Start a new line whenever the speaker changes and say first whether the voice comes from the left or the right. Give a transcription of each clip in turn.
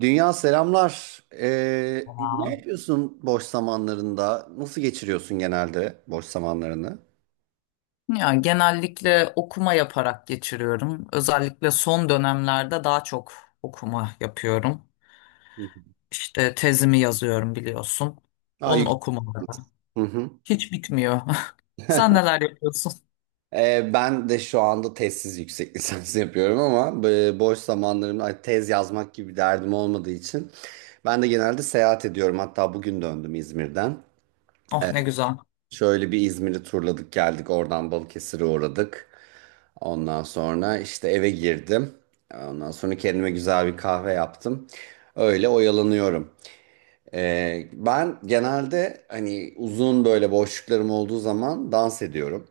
right: Dünya selamlar. Ne
left: Tamam.
right: yapıyorsun boş zamanlarında? Nasıl geçiriyorsun genelde boş zamanlarını?
left: Ya genellikle okuma yaparak geçiriyorum. Özellikle son dönemlerde daha çok okuma yapıyorum.
right: Hı hı.
left: İşte tezimi yazıyorum biliyorsun.
right: Aa,
left: Onun
right: yük-
left: okumaları
right: Hı hı.
left: hiç bitmiyor. Sen neler yapıyorsun?
right: Ben de şu anda tezsiz yüksek lisans yapıyorum ama boş zamanlarımda ay, tez yazmak gibi derdim olmadığı için ben de genelde seyahat ediyorum. Hatta bugün döndüm İzmir'den.
left: Oh ne güzel.
right: Şöyle bir İzmir'i turladık geldik oradan Balıkesir'e uğradık. Ondan sonra işte eve girdim. Ondan sonra kendime güzel bir kahve yaptım. Öyle oyalanıyorum. Ben genelde hani uzun böyle boşluklarım olduğu zaman dans ediyorum.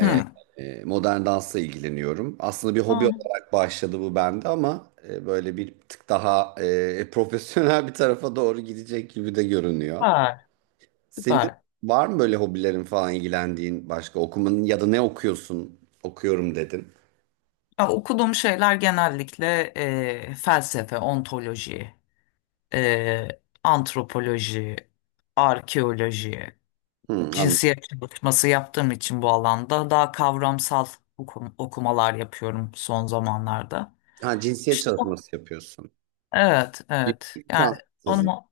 left: Hmm.
right: Modern dansla ilgileniyorum. Aslında bir hobi
left: Aa,
right: olarak başladı bu bende ama böyle bir tık daha profesyonel bir tarafa doğru gidecek gibi de görünüyor.
left: süper,
right: Senin
left: süper.
right: var mı böyle hobilerin falan ilgilendiğin başka okumanın ya da ne okuyorsun? Okuyorum dedin.
left: Ya, okuduğum şeyler genellikle felsefe, ontoloji, e, antropoloji, arkeoloji.
right: Hı, anladım.
left: Cinsiyet çalışması yaptığım için bu alanda daha kavramsal okumalar yapıyorum son zamanlarda.
right: Ha, cinsiyet
left: İşte
right: çalışması yapıyorsun.
left: evet, evet.
right: Yüksek lisans
left: Yani
right: tezin.
left: onu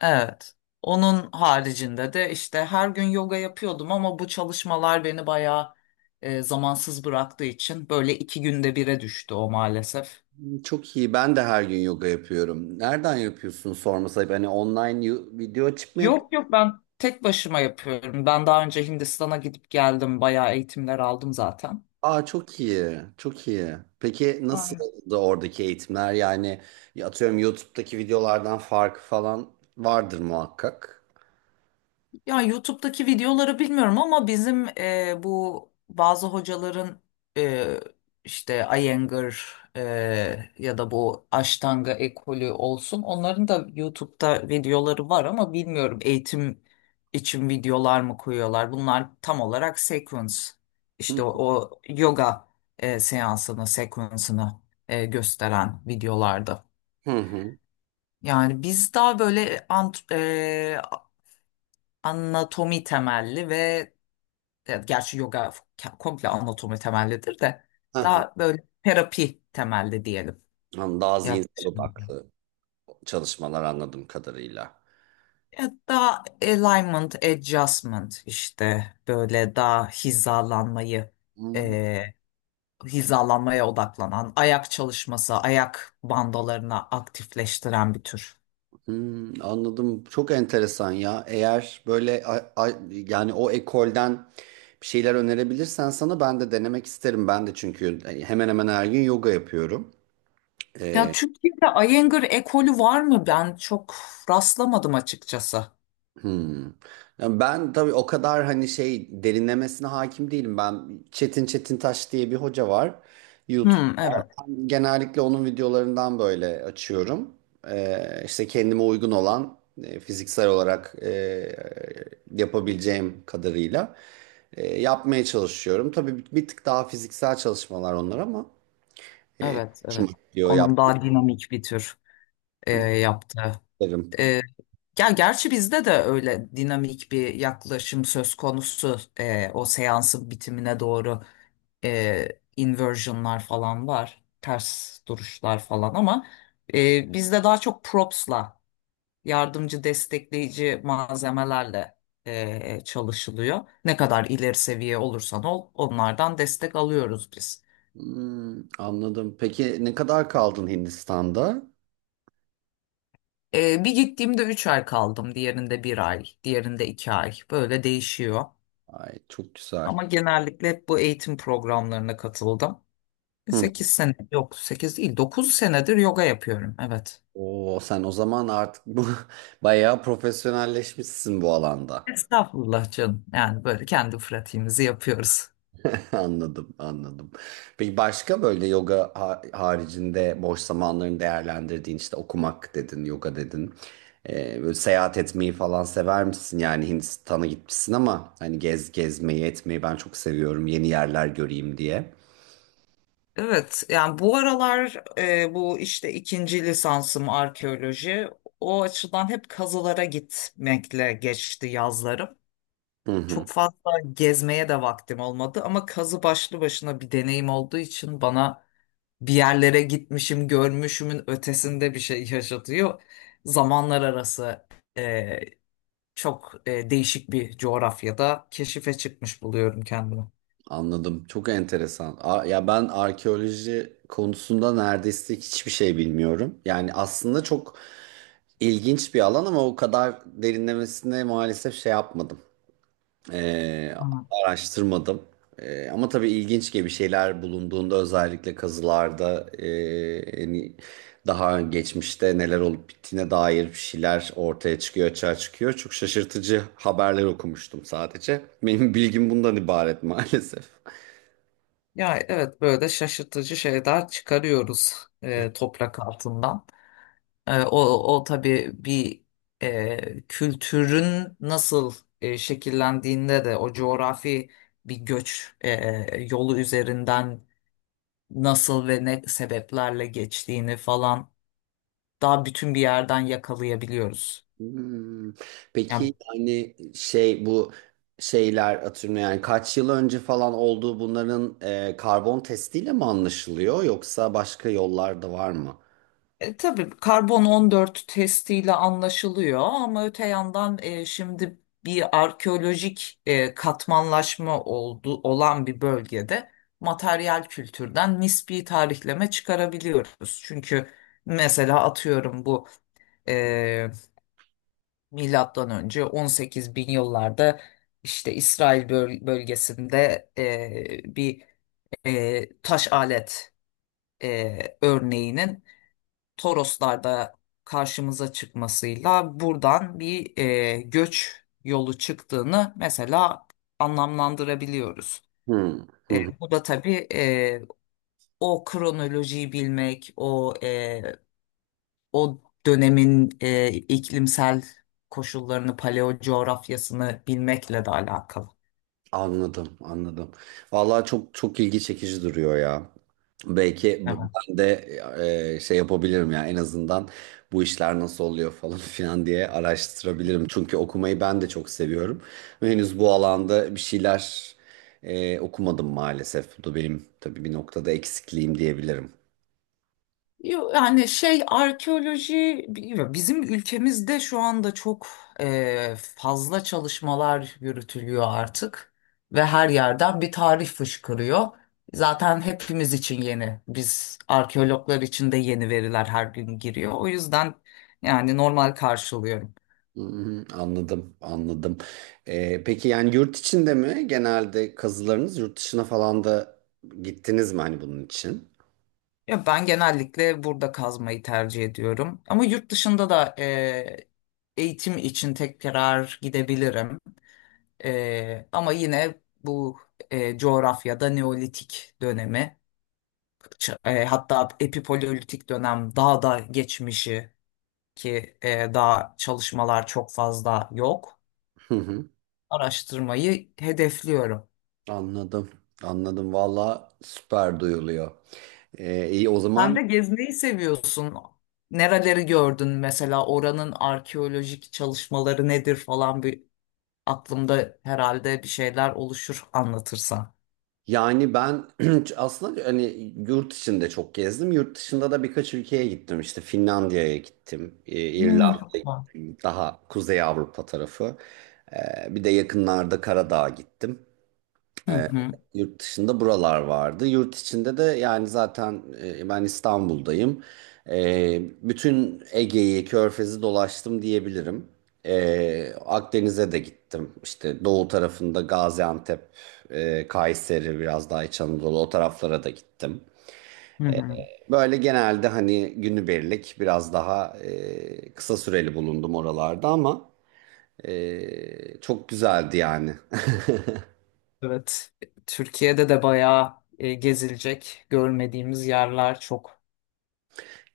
left: evet. Onun haricinde de işte her gün yoga yapıyordum ama bu çalışmalar beni bayağı zamansız bıraktığı için böyle iki günde bire düştü o maalesef.
right: Çok iyi. Ben de her gün yoga yapıyorum. Nereden yapıyorsun sorması ayıp. Hani online video açıp mı yapıyorsun?
left: Yok yok, ben tek başıma yapıyorum. Ben daha önce Hindistan'a gidip geldim. Bayağı eğitimler aldım zaten.
right: Aa çok iyi. Çok iyi. Peki nasıl da oradaki eğitimler? Yani ya atıyorum YouTube'daki videolardan farkı falan vardır muhakkak.
left: Ya YouTube'daki videoları bilmiyorum ama bizim bu bazı hocaların e, işte Iyengar ya da bu Ashtanga ekolü olsun, onların da YouTube'da videoları var ama bilmiyorum eğitim için videolar mı koyuyorlar. Bunlar tam olarak sequence, işte
right: Hı
left: o yoga seansını, sequence'ını gösteren videolarda.
right: hı. Hı.
left: Yani biz daha böyle anatomi temelli ve evet, gerçi yoga komple anatomi temellidir de
right: Hı hı.
left: daha böyle terapi temelli diyelim
right: Anladım. Daha zihinsel
left: yaklaşım.
right: odaklı çalışmalar anladığım kadarıyla.
left: Evet, daha alignment, adjustment, işte böyle daha
right: Hı.
left: e, hizalanmaya odaklanan, ayak çalışması, ayak bandalarına aktifleştiren bir tür.
right: Hmm, anladım. Çok enteresan ya. Eğer böyle yani o ekolden bir şeyler önerebilirsen sana ben de denemek isterim. Ben de çünkü hani, hemen hemen her gün yoga yapıyorum.
left: Ya Türkiye'de Iyengar ekolü var mı? Ben çok rastlamadım açıkçası.
right: Hmm. Yani ben tabii o kadar hani şey derinlemesine hakim değilim. Ben Çetin Taş diye bir hoca var YouTube'da.
left: Hmm, evet,
right: Ben genellikle onun videolarından böyle açıyorum. İşte kendime uygun olan fiziksel olarak yapabileceğim kadarıyla yapmaya çalışıyorum. Tabii bir tık daha fiziksel çalışmalar onlar ama e,
left: evet,
right: şunu
left: evet.
right: diyor
left: Onun daha dinamik bir tür yaptığı.
right: yaptığım.
left: Ya gerçi bizde de öyle dinamik bir yaklaşım söz konusu. O seansın bitimine doğru e, inversionlar falan var, ters duruşlar falan, ama bizde daha çok propsla, yardımcı destekleyici malzemelerle çalışılıyor. Ne kadar ileri seviye olursan ol, onlardan destek alıyoruz biz.
right: Hmm, anladım. Peki ne kadar kaldın Hindistan'da?
left: Bir gittiğimde 3 ay kaldım, diğerinde bir ay, diğerinde 2 ay, böyle değişiyor.
right: Ay çok güzel.
left: Ama genellikle hep bu eğitim programlarına katıldım.
right: Hı.
left: 8 sene, yok 8 değil, 9 senedir yoga yapıyorum. Evet.
right: Oo, sen o zaman artık bu bayağı profesyonelleşmişsin bu alanda.
left: Estağfurullah canım. Yani böyle kendi pratiğimizi yapıyoruz.
right: Anladım, anladım. Peki başka böyle yoga haricinde boş zamanlarını değerlendirdiğin işte okumak dedin, yoga dedin. Böyle seyahat etmeyi falan sever misin? Yani Hindistan'a gitmişsin ama hani gezmeyi etmeyi ben çok seviyorum yeni yerler göreyim diye.
left: Evet, yani bu aralar bu işte ikinci lisansım arkeoloji. O açıdan hep kazılara gitmekle geçti yazlarım.
right: Hı hı,
left: Çok fazla gezmeye de vaktim olmadı ama kazı başlı başına bir deneyim olduğu için bana bir yerlere gitmişim, görmüşümün ötesinde bir şey yaşatıyor. Zamanlar arası e, çok değişik bir coğrafyada keşife çıkmış buluyorum kendimi.
right: anladım. Çok enteresan. Ya ben arkeoloji konusunda neredeyse hiçbir şey bilmiyorum. Yani aslında çok İlginç bir alan ama o kadar derinlemesine maalesef şey yapmadım. Ee,
left: Hı.
right: Araştırmadım. Ama tabii ilginç gibi şeyler bulunduğunda özellikle kazılarda hani daha geçmişte neler olup bittiğine dair bir şeyler ortaya çıkıyor, açığa çıkıyor. Çok şaşırtıcı haberler okumuştum sadece. Benim bilgim bundan ibaret maalesef.
left: Ya evet, böyle şaşırtıcı şeyler çıkarıyoruz toprak altından. E, o, o tabii bir kültürün nasıl şekillendiğinde de o coğrafi bir göç yolu üzerinden nasıl ve ne sebeplerle geçtiğini falan daha bütün bir yerden yakalayabiliyoruz.
right: Hmm.
left: Yani
right: Peki yani şey bu şeyler atıyorum yani kaç yıl önce falan olduğu bunların karbon testiyle mi anlaşılıyor yoksa başka yollar da var mı?
left: tabii karbon 14 testiyle anlaşılıyor ama öte yandan şimdi bir arkeolojik katmanlaşma olan bir bölgede materyal kültürden nispi tarihleme çıkarabiliyoruz. Çünkü mesela atıyorum bu e, milattan önce 18 bin yıllarda işte İsrail bölgesinde bir taş alet örneğinin Toroslarda karşımıza çıkmasıyla buradan bir göç yolu çıktığını mesela anlamlandırabiliyoruz.
right: Hmm. Hı.
left: Bu da tabii o kronolojiyi bilmek, o dönemin iklimsel koşullarını, paleo coğrafyasını bilmekle de alakalı.
right: Anladım, anladım. Vallahi çok çok ilgi çekici duruyor ya. Belki ben de şey yapabilirim ya en azından bu işler nasıl oluyor falan filan diye araştırabilirim. Çünkü okumayı ben de çok seviyorum. Ve henüz bu alanda bir şeyler okumadım maalesef. Bu da benim tabii bir noktada eksikliğim diyebilirim.
left: Yo, yani şey, arkeoloji bilmiyorum. Bizim ülkemizde şu anda çok fazla çalışmalar yürütülüyor artık ve her yerden bir tarih fışkırıyor. Zaten hepimiz için yeni. Biz arkeologlar için de yeni veriler her gün giriyor. O yüzden yani normal karşılıyorum.
right: Hmm, anladım, anladım. Peki yani yurt içinde mi genelde kazılarınız, yurt dışına falan da gittiniz mi hani bunun için?
left: Ya ben genellikle burada kazmayı tercih ediyorum. Ama yurt dışında da eğitim için tekrar gidebilirim. Ama yine bu coğrafyada Neolitik dönemi, hatta epipaleolitik dönem, daha da geçmişi ki daha çalışmalar çok fazla yok. Araştırmayı hedefliyorum.
right: Anladım. Anladım. Valla süper duyuluyor. İyi o
left: Sen
right: zaman
left: de gezmeyi seviyorsun. Nereleri gördün mesela, oranın arkeolojik çalışmaları nedir falan, bir aklımda herhalde bir şeyler oluşur anlatırsan.
right: yani ben aslında hani yurt içinde çok gezdim. Yurt dışında da birkaç ülkeye gittim. İşte Finlandiya'ya gittim.
left: Hmm.
right: İrlanda'ya
left: Tamam.
right: gittim. Daha Kuzey Avrupa tarafı. Bir de yakınlarda Karadağ'a gittim.
left: Hı hı.
right: Yurt dışında buralar vardı. Yurt içinde de yani zaten ben İstanbul'dayım. E, Bütün Ege'yi, Körfez'i dolaştım diyebilirim. Akdeniz'e de gittim. İşte doğu tarafında Gaziantep, Kayseri, biraz daha İç Anadolu o taraflara da gittim.
left: Hı hı.
right: Böyle genelde hani günübirlik biraz daha kısa süreli bulundum oralarda ama çok güzeldi yani.
left: Evet, Türkiye'de de bayağı gezilecek görmediğimiz yerler çok.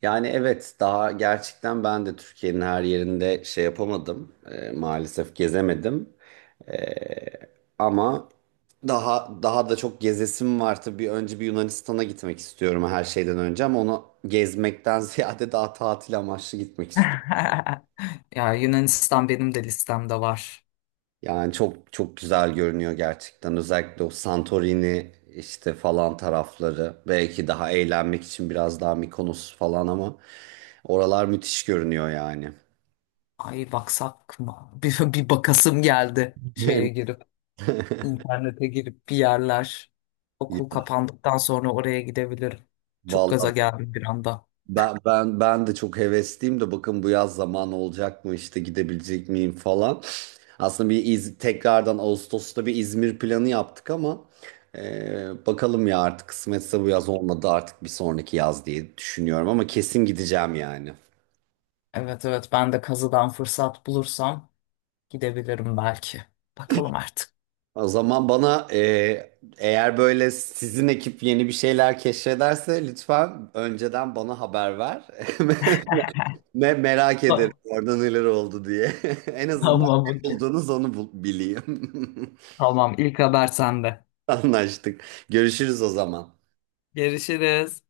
right: Yani evet daha gerçekten ben de Türkiye'nin her yerinde şey yapamadım. Maalesef gezemedim. Ee, Ama daha daha da çok gezesim var tabii. Önce bir Yunanistan'a gitmek istiyorum her şeyden önce ama onu gezmekten ziyade daha tatil amaçlı gitmek istiyorum.
left: Ya Yunanistan benim de listemde var.
right: Yani çok çok güzel görünüyor gerçekten. Özellikle o Santorini işte falan tarafları. Belki daha eğlenmek için biraz daha Mikonos falan ama oralar müthiş görünüyor yani.
left: Ay baksak mı? Bir bakasım geldi şeye girip, internete girip bir yerler.
right: Ya,
left: Okul kapandıktan sonra oraya gidebilirim. Çok gaza
right: vallahi
left: geldim bir anda.
right: ben de çok hevesliyim de bakın bu yaz zaman olacak mı işte gidebilecek miyim falan. Aslında bir tekrardan Ağustos'ta bir İzmir planı yaptık ama bakalım ya artık kısmetse bu yaz olmadı artık bir sonraki yaz diye düşünüyorum ama kesin gideceğim yani.
left: Evet evet, ben de kazıdan fırsat bulursam gidebilirim belki. Bakalım artık.
right: O zaman bana eğer böyle sizin ekip yeni bir şeyler keşfederse lütfen önceden bana haber ver. Merak ederim orada neler oldu diye. En azından
left: Tamam,
right: ne
left: okey.
right: buldunuz onu bileyim.
left: Tamam, ilk haber sende.
right: Anlaştık. Görüşürüz o zaman.
left: Görüşürüz.